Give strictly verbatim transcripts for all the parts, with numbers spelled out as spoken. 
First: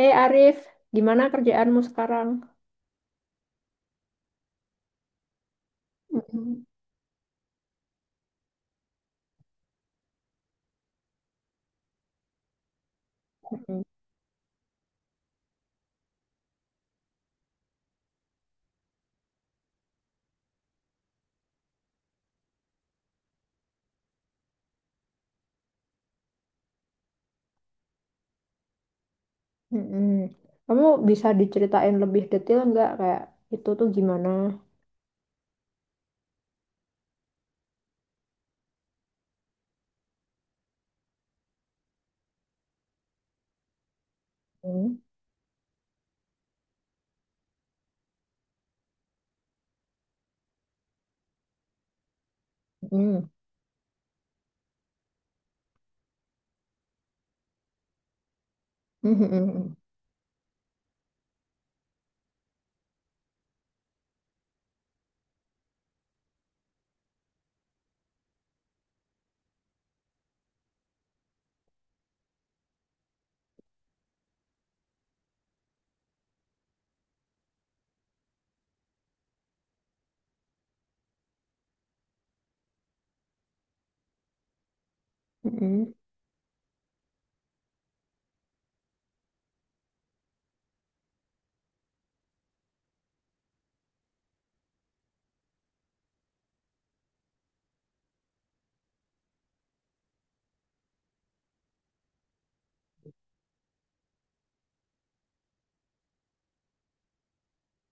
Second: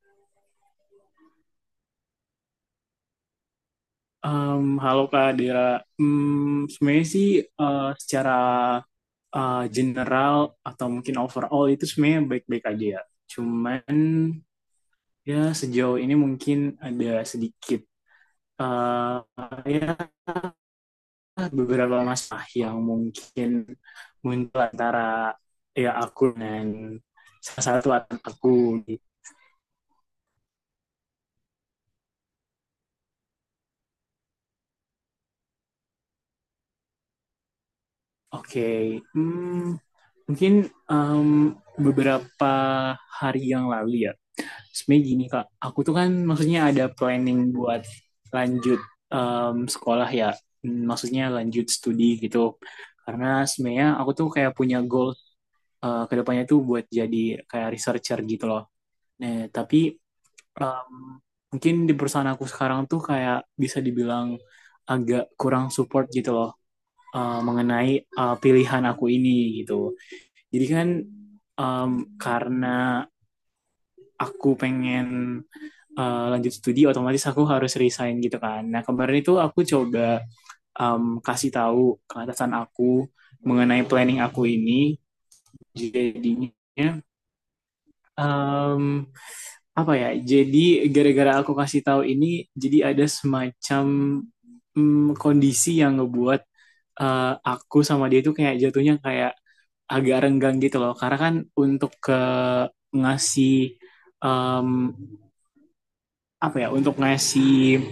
Hei Arif, gimana kerjaanmu sekarang? Em, halo Kak Dira. Mm-mm. Hmm, sebenarnya sih eh, secara eh, general atau mungkin overall itu sebenarnya baik-baik aja ya. Mm-mm. Cuman ya sejauh ini mungkin ada sedikit eh, ya beberapa masalah yang mungkin muncul antara ya aku dan salah satu anak aku. Mm-mm. Kamu bisa diceritain lebih detail nggak kayak itu tuh gimana? Oke, hmm, mungkin em, beberapa hari yang lalu ya. Mm-mm. Sebenarnya gini kak, aku tuh kan maksudnya ada planning buat lanjut em, sekolah ya. Hmm, maksudnya lanjut studi gitu, Mm-mm. karena sebenarnya aku tuh kayak punya goal eh, ke depannya tuh buat jadi kayak researcher gitu loh. Nah tapi em, mungkin di perusahaan aku sekarang tuh kayak bisa dibilang agak kurang support gitu loh, eh, mengenai eh, pilihan aku ini gitu. Jadi kan em, karena aku pengen uh, lanjut studi, otomatis aku harus resign gitu kan. Nah kemarin itu aku coba um, kasih tahu ke atasan aku mengenai planning aku ini. Mm-mm. Jadinya um, apa ya? Jadi gara-gara aku kasih tahu ini, jadi ada semacam um, kondisi yang ngebuat uh, aku sama dia itu kayak jatuhnya kayak agak renggang gitu loh. Karena kan untuk ke ngasih um, apa ya, untuk ngasih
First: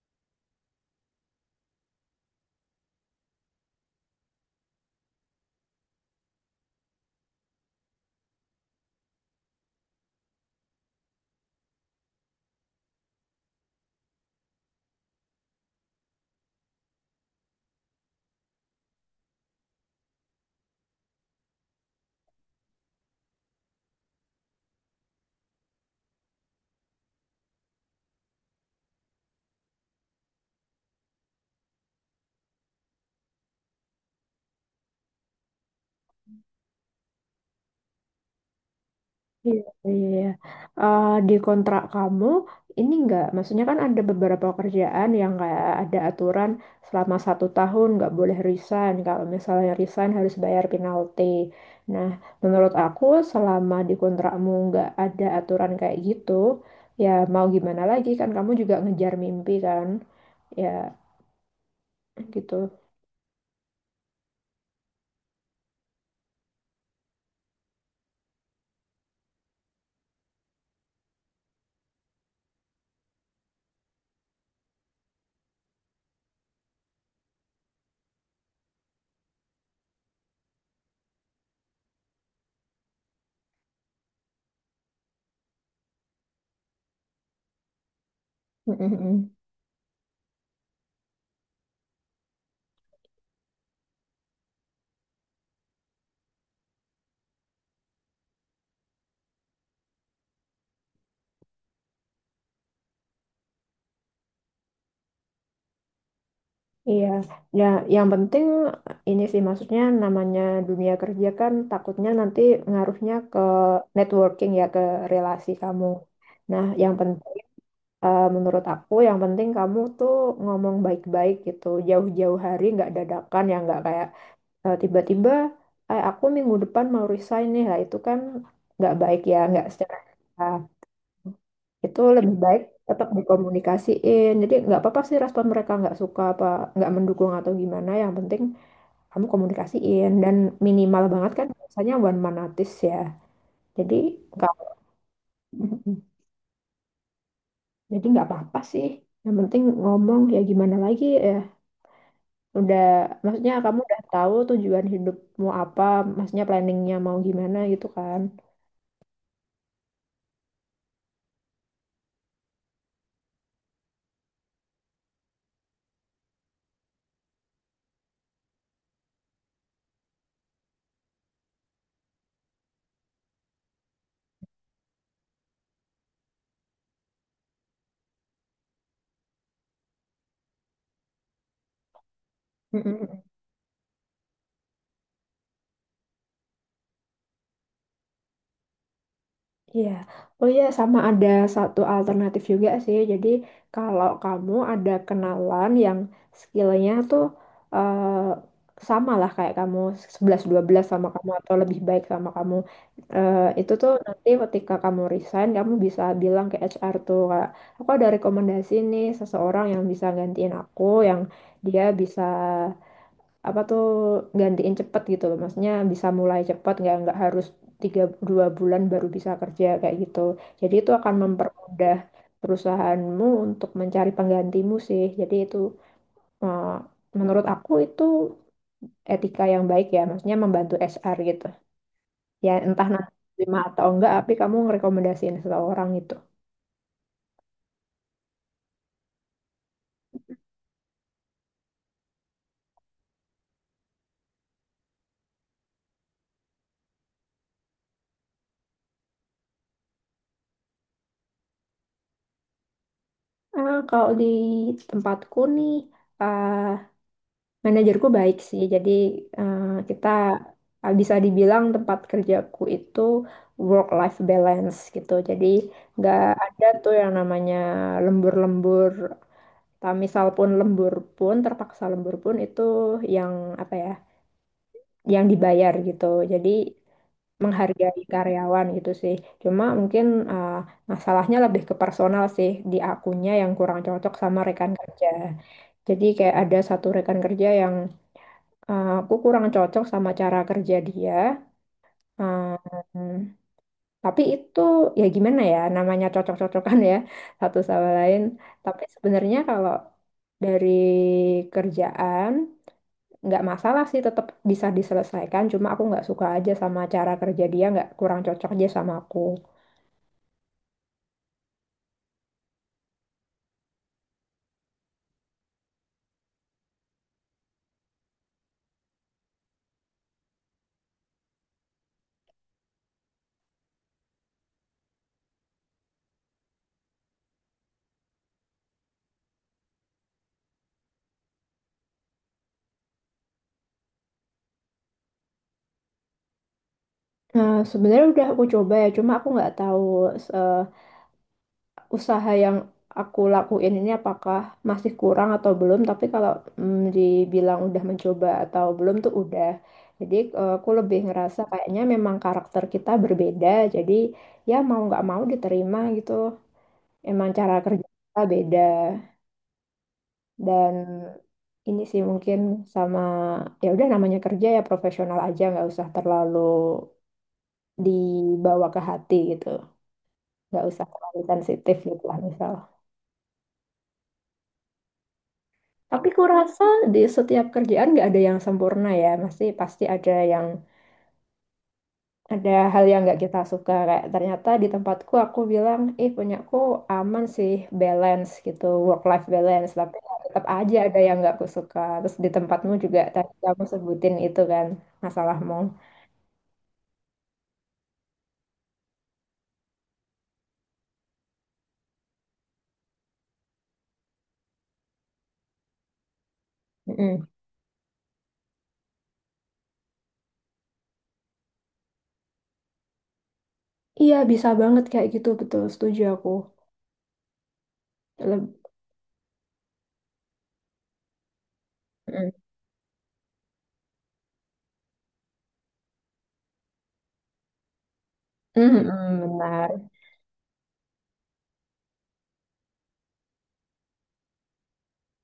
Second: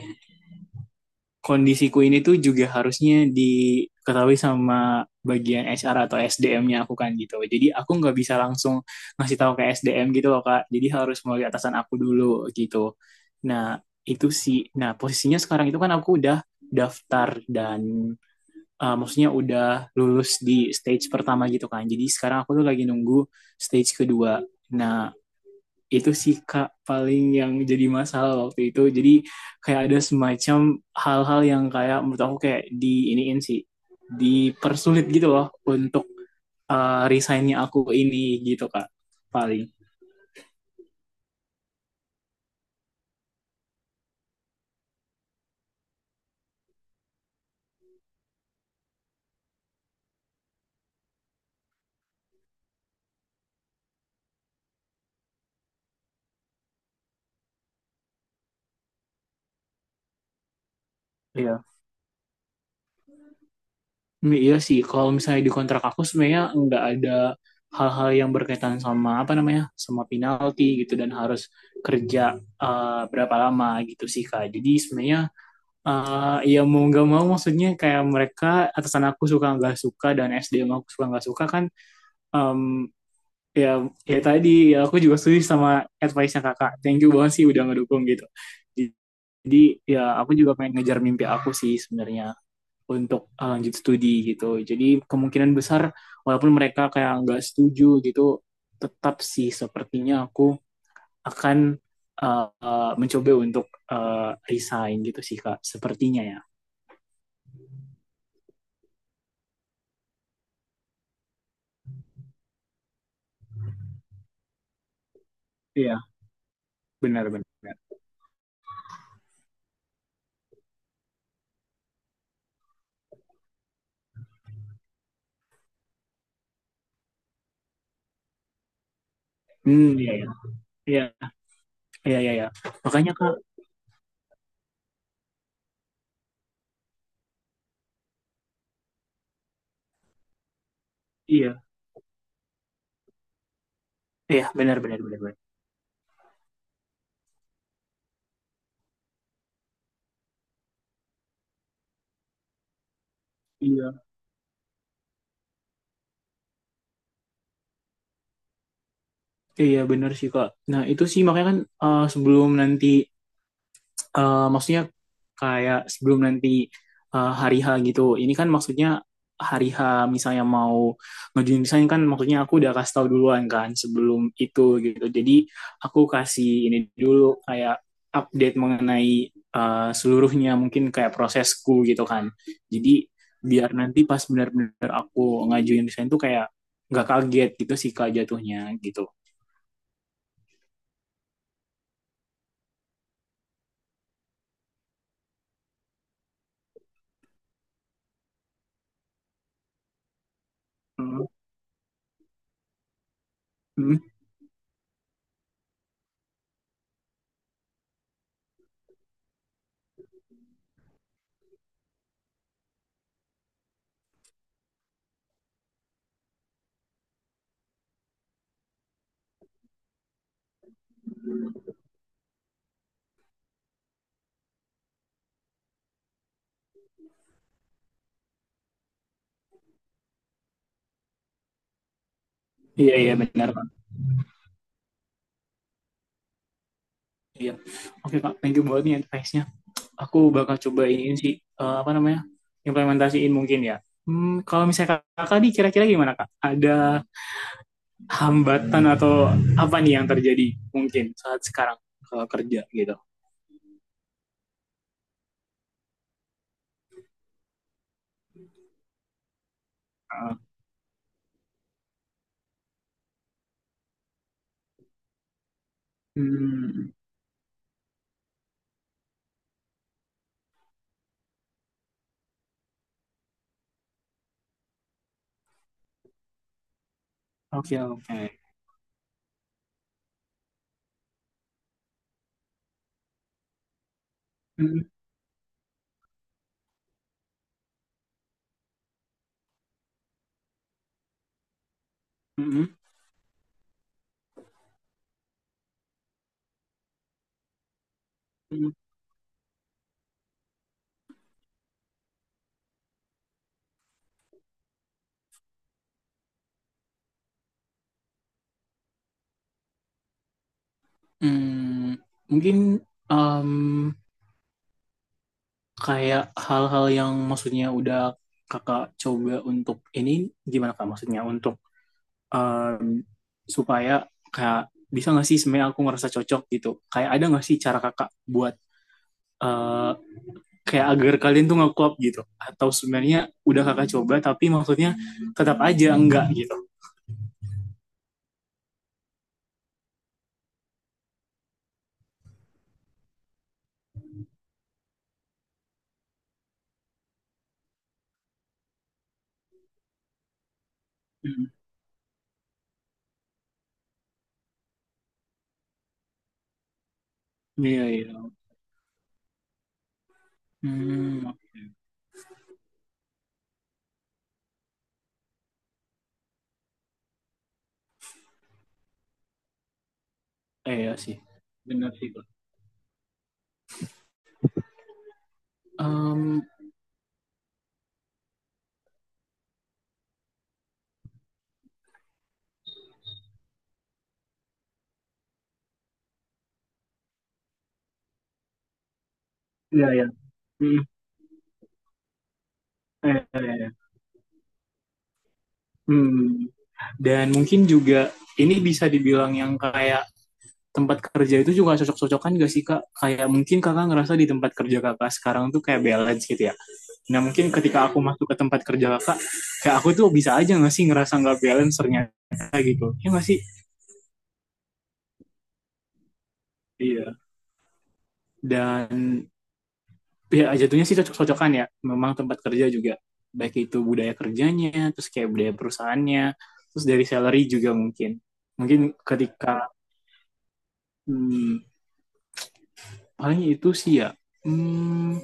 kondisiku ini tuh juga harusnya diketahui sama bagian H R atau S D M-nya aku kan gitu. Jadi aku nggak bisa langsung ngasih tahu ke S D M gitu loh Kak. Jadi harus melalui atasan aku dulu gitu. Nah, itu sih. Nah, posisinya sekarang itu kan aku udah daftar dan uh, maksudnya udah lulus di stage pertama gitu kan. Jadi sekarang aku tuh lagi nunggu stage kedua. Nah, itu sih kak, paling yang jadi masalah waktu itu jadi kayak ada semacam hal-hal yang kayak menurut aku kayak di iniin sih, dipersulit gitu loh untuk uh, resignnya aku ini gitu kak, Iya, paling. iya, iya. Eh, di kontrak kamu ini enggak, maksudnya kan ada beberapa kerjaan yang kayak ada aturan selama satu tahun nggak boleh resign. Kalau misalnya resign harus bayar penalti. Nah, menurut aku selama di kontrakmu nggak ada aturan kayak gitu, ya mau gimana lagi kan kamu juga ngejar mimpi kan, ya Iya. gitu. Hmm, iya sih, kalau misalnya di kontrak aku sebenarnya nggak ada hal-hal yang berkaitan sama apa namanya, sama penalti gitu dan harus kerja uh, berapa lama gitu sih kak. Jadi sebenarnya eh ya mau nggak mau maksudnya kayak mereka, atasan aku suka nggak suka dan S D M aku suka nggak suka kan. Em, ya ya tadi ya, aku juga setuju sama advice nya kakak, thank you banget sih udah ngedukung gitu. Jadi ya aku juga pengen ngejar mimpi aku sih sebenarnya untuk eh, lanjut studi gitu. Jadi kemungkinan besar walaupun mereka kayak nggak setuju gitu, tetap sih sepertinya aku akan eh, eh, mencoba untuk eh, resign gitu sih kak sepertinya ya. Iya, ya yang penting ini sih maksudnya namanya dunia kerja kan takutnya nanti ngaruhnya ke networking ya ke relasi kamu. Iya, Nah, yang benar penting benar. menurut aku yang penting kamu tuh ngomong baik-baik gitu jauh-jauh hari nggak dadakan ya nggak kayak eh, tiba-tiba eh, aku minggu depan mau resign nih lah itu kan nggak baik ya nggak Hmm, secara. iya iya. Nah, Iya, itu iya iya, lebih iya. baik tetap Makanya Kak, dikomunikasiin. Jadi nggak apa-apa sih respon mereka nggak suka apa nggak mendukung atau gimana. Yang penting kamu komunikasiin dan minimal banget kan iya. biasanya one man notice ya jadi Iya, nggak. benar benar benar benar. Jadi nggak apa-apa sih yang penting ngomong ya gimana lagi ya udah maksudnya kamu udah Iya. tahu tujuan hidupmu apa maksudnya planningnya mau gimana gitu kan. Iya, benar sih Kak. Nah, itu sih makanya kan eh, sebelum nanti eh, maksudnya kayak sebelum nanti eh, hari H gitu. Ini kan maksudnya hari H, misalnya mau ngajuin desain kan, maksudnya aku udah kasih tahu duluan kan sebelum itu gitu. Jadi aku kasih ini dulu kayak update mengenai eh, seluruhnya mungkin kayak prosesku gitu kan. Jadi biar nanti pas benar-benar aku ngajuin desain tuh kayak nggak kaget gitu sih kak jatuhnya gitu. Iya, oh iya sama ada satu alternatif juga sih. Jadi kalau kamu ada kenalan yang skillnya tuh eh, sama lah kayak kamu sebelas dua belas sama Hmm. kamu atau lebih baik sama kamu. Eh, itu tuh Hmm. nanti ketika kamu resign kamu bisa bilang ke H R tuh kayak aku ada rekomendasi nih seseorang yang bisa gantiin aku yang dia bisa apa tuh gantiin cepet gitu loh maksudnya bisa mulai cepet nggak nggak harus tiga dua bulan baru bisa kerja kayak gitu jadi itu akan mempermudah perusahaanmu untuk mencari penggantimu sih jadi itu eh, menurut aku itu etika yang baik ya maksudnya membantu H R gitu ya entah Iya nanti iya benar terima kak. atau enggak tapi kamu ngerekomendasiin seseorang gitu. Iya. Oke kak, thank you banget nih advice-nya. Aku bakal coba ini sih eh, apa namanya, implementasiin mungkin ya. Hmm, kalau misalnya kakak nih, kira-kira gimana kak? Ada hambatan atau apa nih yang terjadi mungkin saat sekarang kalau kerja gitu? Ah, kalau di tempatku nih ah manajerku baik sih, jadi eh, kita eh, bisa dibilang tempat kerjaku itu work-life balance gitu. Jadi nggak ada Hmm, tuh yang namanya lembur-lembur. Tak misal pun lembur pun, terpaksa lembur pun itu yang apa ya, yang dibayar gitu. Jadi oke menghargai oke. karyawan gitu sih. Cuma mungkin eh, masalahnya lebih ke personal sih di akunya yang kurang cocok sama rekan Hmm. kerja. Jadi kayak ada satu rekan kerja yang Eh, aku kurang cocok sama cara kerja dia. Hmm. Em, tapi itu ya gimana ya, namanya cocok-cocokan ya satu sama lain. Hmm. Tapi sebenarnya kalau dari kerjaan nggak masalah sih, tetap bisa diselesaikan. Cuma aku nggak suka aja sama cara kerja dia, nggak kurang cocok aja sama aku. Hmm, mungkin em, kayak hal-hal yang maksudnya udah kakak coba untuk ini gimana kak? Maksudnya untuk em, supaya kayak bisa nggak sih sebenarnya aku ngerasa cocok gitu, kayak ada nggak sih cara kakak buat eh, kayak agar kalian tuh nge-klop gitu, atau sebenarnya udah kakak coba tapi maksudnya tetap aja enggak gitu. Nah, sebenarnya udah aku coba ya, cuma aku nggak tahu eh, usaha yang aku lakuin ini apakah masih kurang atau belum tapi kalau mm, dibilang udah mencoba atau belum tuh udah jadi eh, aku lebih ngerasa Hmm, kayaknya memang karakter kita berbeda jadi ya mau nggak mau diterima gitu emang cara iya kerja iya. kita beda dan hmm, ini sih mungkin sama ya udah namanya kerja ya profesional aja nggak usah terlalu dibawa ke hati gitu nggak eh, usah iya sih. terlalu sensitif Benar gitu sih, lah Pak. misal. Tapi kurasa di setiap kerjaan nggak ada yang sempurna ya. Pasti pasti ada yang ada hal yang nggak kita suka. Kayak ternyata di tempatku aku bilang, eh punyaku aman sih, balance gitu, work life balance. Iya, Tapi iya. ya tetap aja Hmm, ada yang nggak aku suka. Terus di tempatmu juga iya, tadi iya, kamu iya. sebutin itu kan masalahmu. Hmm. Dan mungkin juga ini bisa dibilang yang kayak tempat kerja itu juga cocok-cocokan gak sih kak? Kayak mungkin kakak ngerasa di tempat kerja kakak sekarang tuh kayak balance gitu ya. Nah Mm-mm. mungkin ketika aku masuk ke tempat kerja kakak, kayak aku tuh bisa aja gak sih ngerasa gak balance ternyata gitu. Ya gak sih? Iya bisa banget kayak gitu betul. Setuju aku. Iya. Leb- Dan ya jatuhnya sih cocok-cocokan ya, memang Mm. tempat kerja juga. Baik itu budaya kerjanya, terus kayak budaya perusahaannya, terus dari salary juga mungkin. Mungkin Mm-mm, ketika, benar. hmm, paling itu sih ya. Hmm,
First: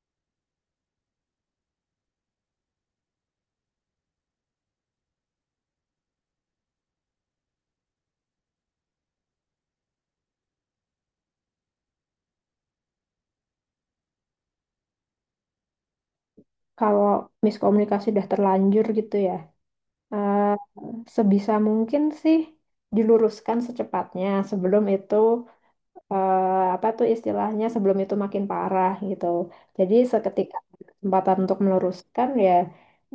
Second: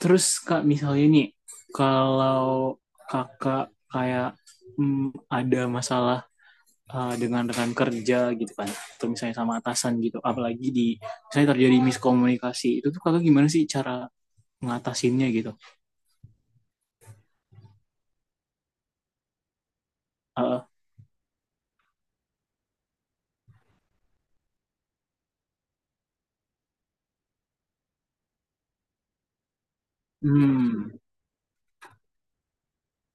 Terus kak misalnya nih kalau kakak kayak mm, ada masalah uh, dengan rekan kerja gitu kan, atau misalnya sama atasan gitu, apalagi di misalnya terjadi miskomunikasi itu tuh kakak gimana sih cara ngatasinnya gitu? Kalau miskomunikasi udah terlanjur gitu ya. eh, Uh, Sebisa mungkin sih diluruskan secepatnya sebelum itu eh, apa tuh istilahnya sebelum itu makin parah gitu. Jadi seketika ada hmm, kesempatan untuk meluruskan ya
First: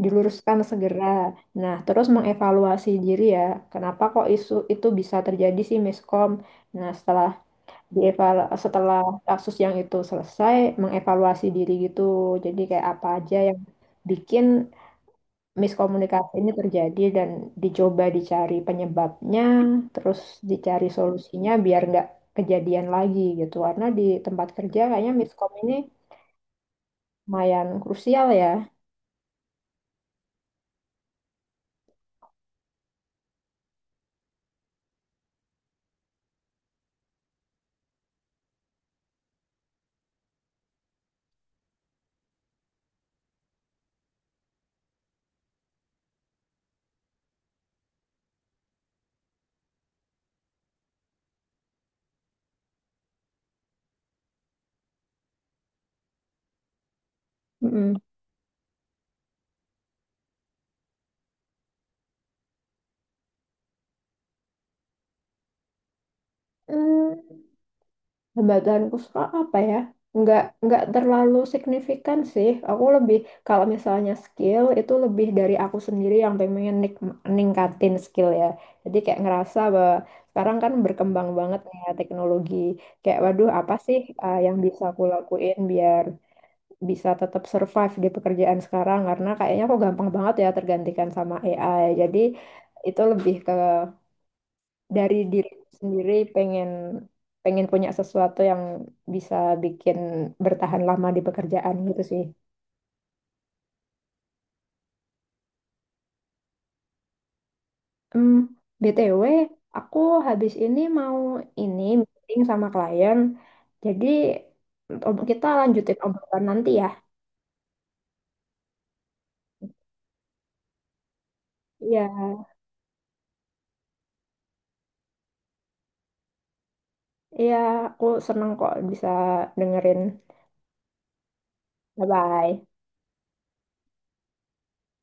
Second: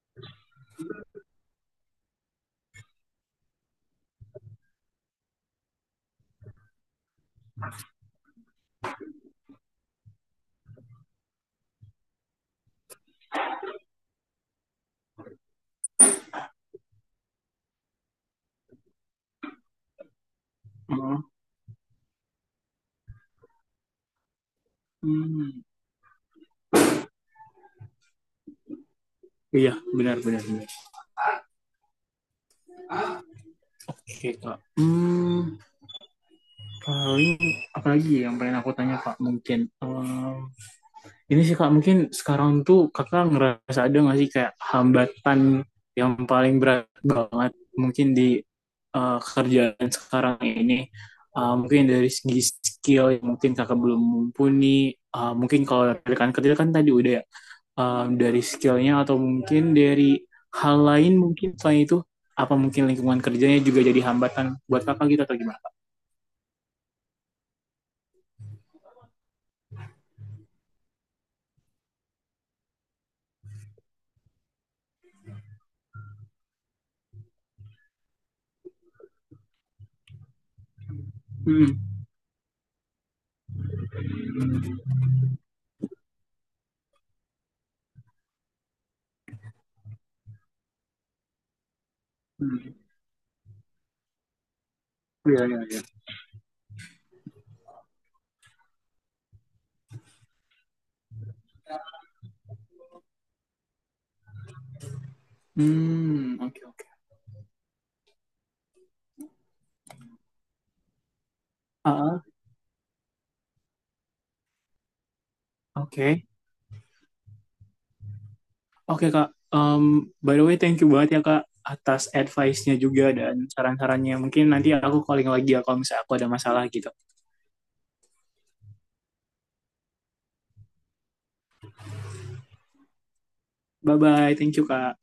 diluruskan segera. Nah, terus mengevaluasi diri ya, kenapa kok isu itu bisa terjadi sih miskom. Nah, setelah dieval setelah kasus yang itu selesai mengevaluasi diri gitu. Jadi kayak apa aja yang bikin miskomunikasi ini terjadi dan dicoba dicari penyebabnya, terus dicari uh, solusinya biar nggak kejadian lagi gitu. Karena di tempat kerja kayaknya miskom hmm. ini lumayan krusial ya. Iya, benar, benar, benar. Oke, Kak. Hmm, paling, apalagi yang pengen aku tanya, Kak, mungkin. Em, Ini sih Kak, mungkin sekarang tuh Kakak ngerasa ada nggak sih kayak hambatan yang paling berat banget mungkin di eh, kerjaan sekarang ini? Eh, mungkin dari segi skill yang mungkin Kakak belum mumpuni. Eh, mungkin kalau dari rekan kerja kan tadi udah ya. Mm-mm. Eh, dari skillnya atau mungkin dari hal lain mungkin selain itu, apa mungkin lingkungan kerjanya juga jadi hambatan buat Kakak gitu atau gimana? Hmm, hambatanku suka apa ya? Nggak, nggak terlalu signifikan sih. Aku lebih, kalau misalnya skill, itu lebih dari aku sendiri yang pengen nik- ningkatin skill ya. Jadi kayak ngerasa bahwa sekarang kan berkembang banget nih Hmm, ya teknologi. Kayak waduh apa sih uh, yang bisa aku lakuin biar bisa tetap survive di pekerjaan sekarang. Karena kayaknya aku gampang banget ya tergantikan sama A I. Jadi itu lebih ke dari iya, diri iya, iya. sendiri pengen pengen punya sesuatu yang bisa bikin bertahan lama di pekerjaan gitu sih. Hmm, oke, oke. Hmm, B T W, aku habis ini mau ini Ah, meeting sama klien. Jadi ob- kita lanjutin oke. obrolan nanti ya. Oke Kak, Em, by the way thank you banget ya Kak Iya, atas advice-nya juga dan saran-sarannya. Mungkin nanti aku calling lagi ya kalau misalnya aku ada masalah gitu. iya, aku seneng kok bisa dengerin. Bye-bye. Bye-bye, thank you Kak.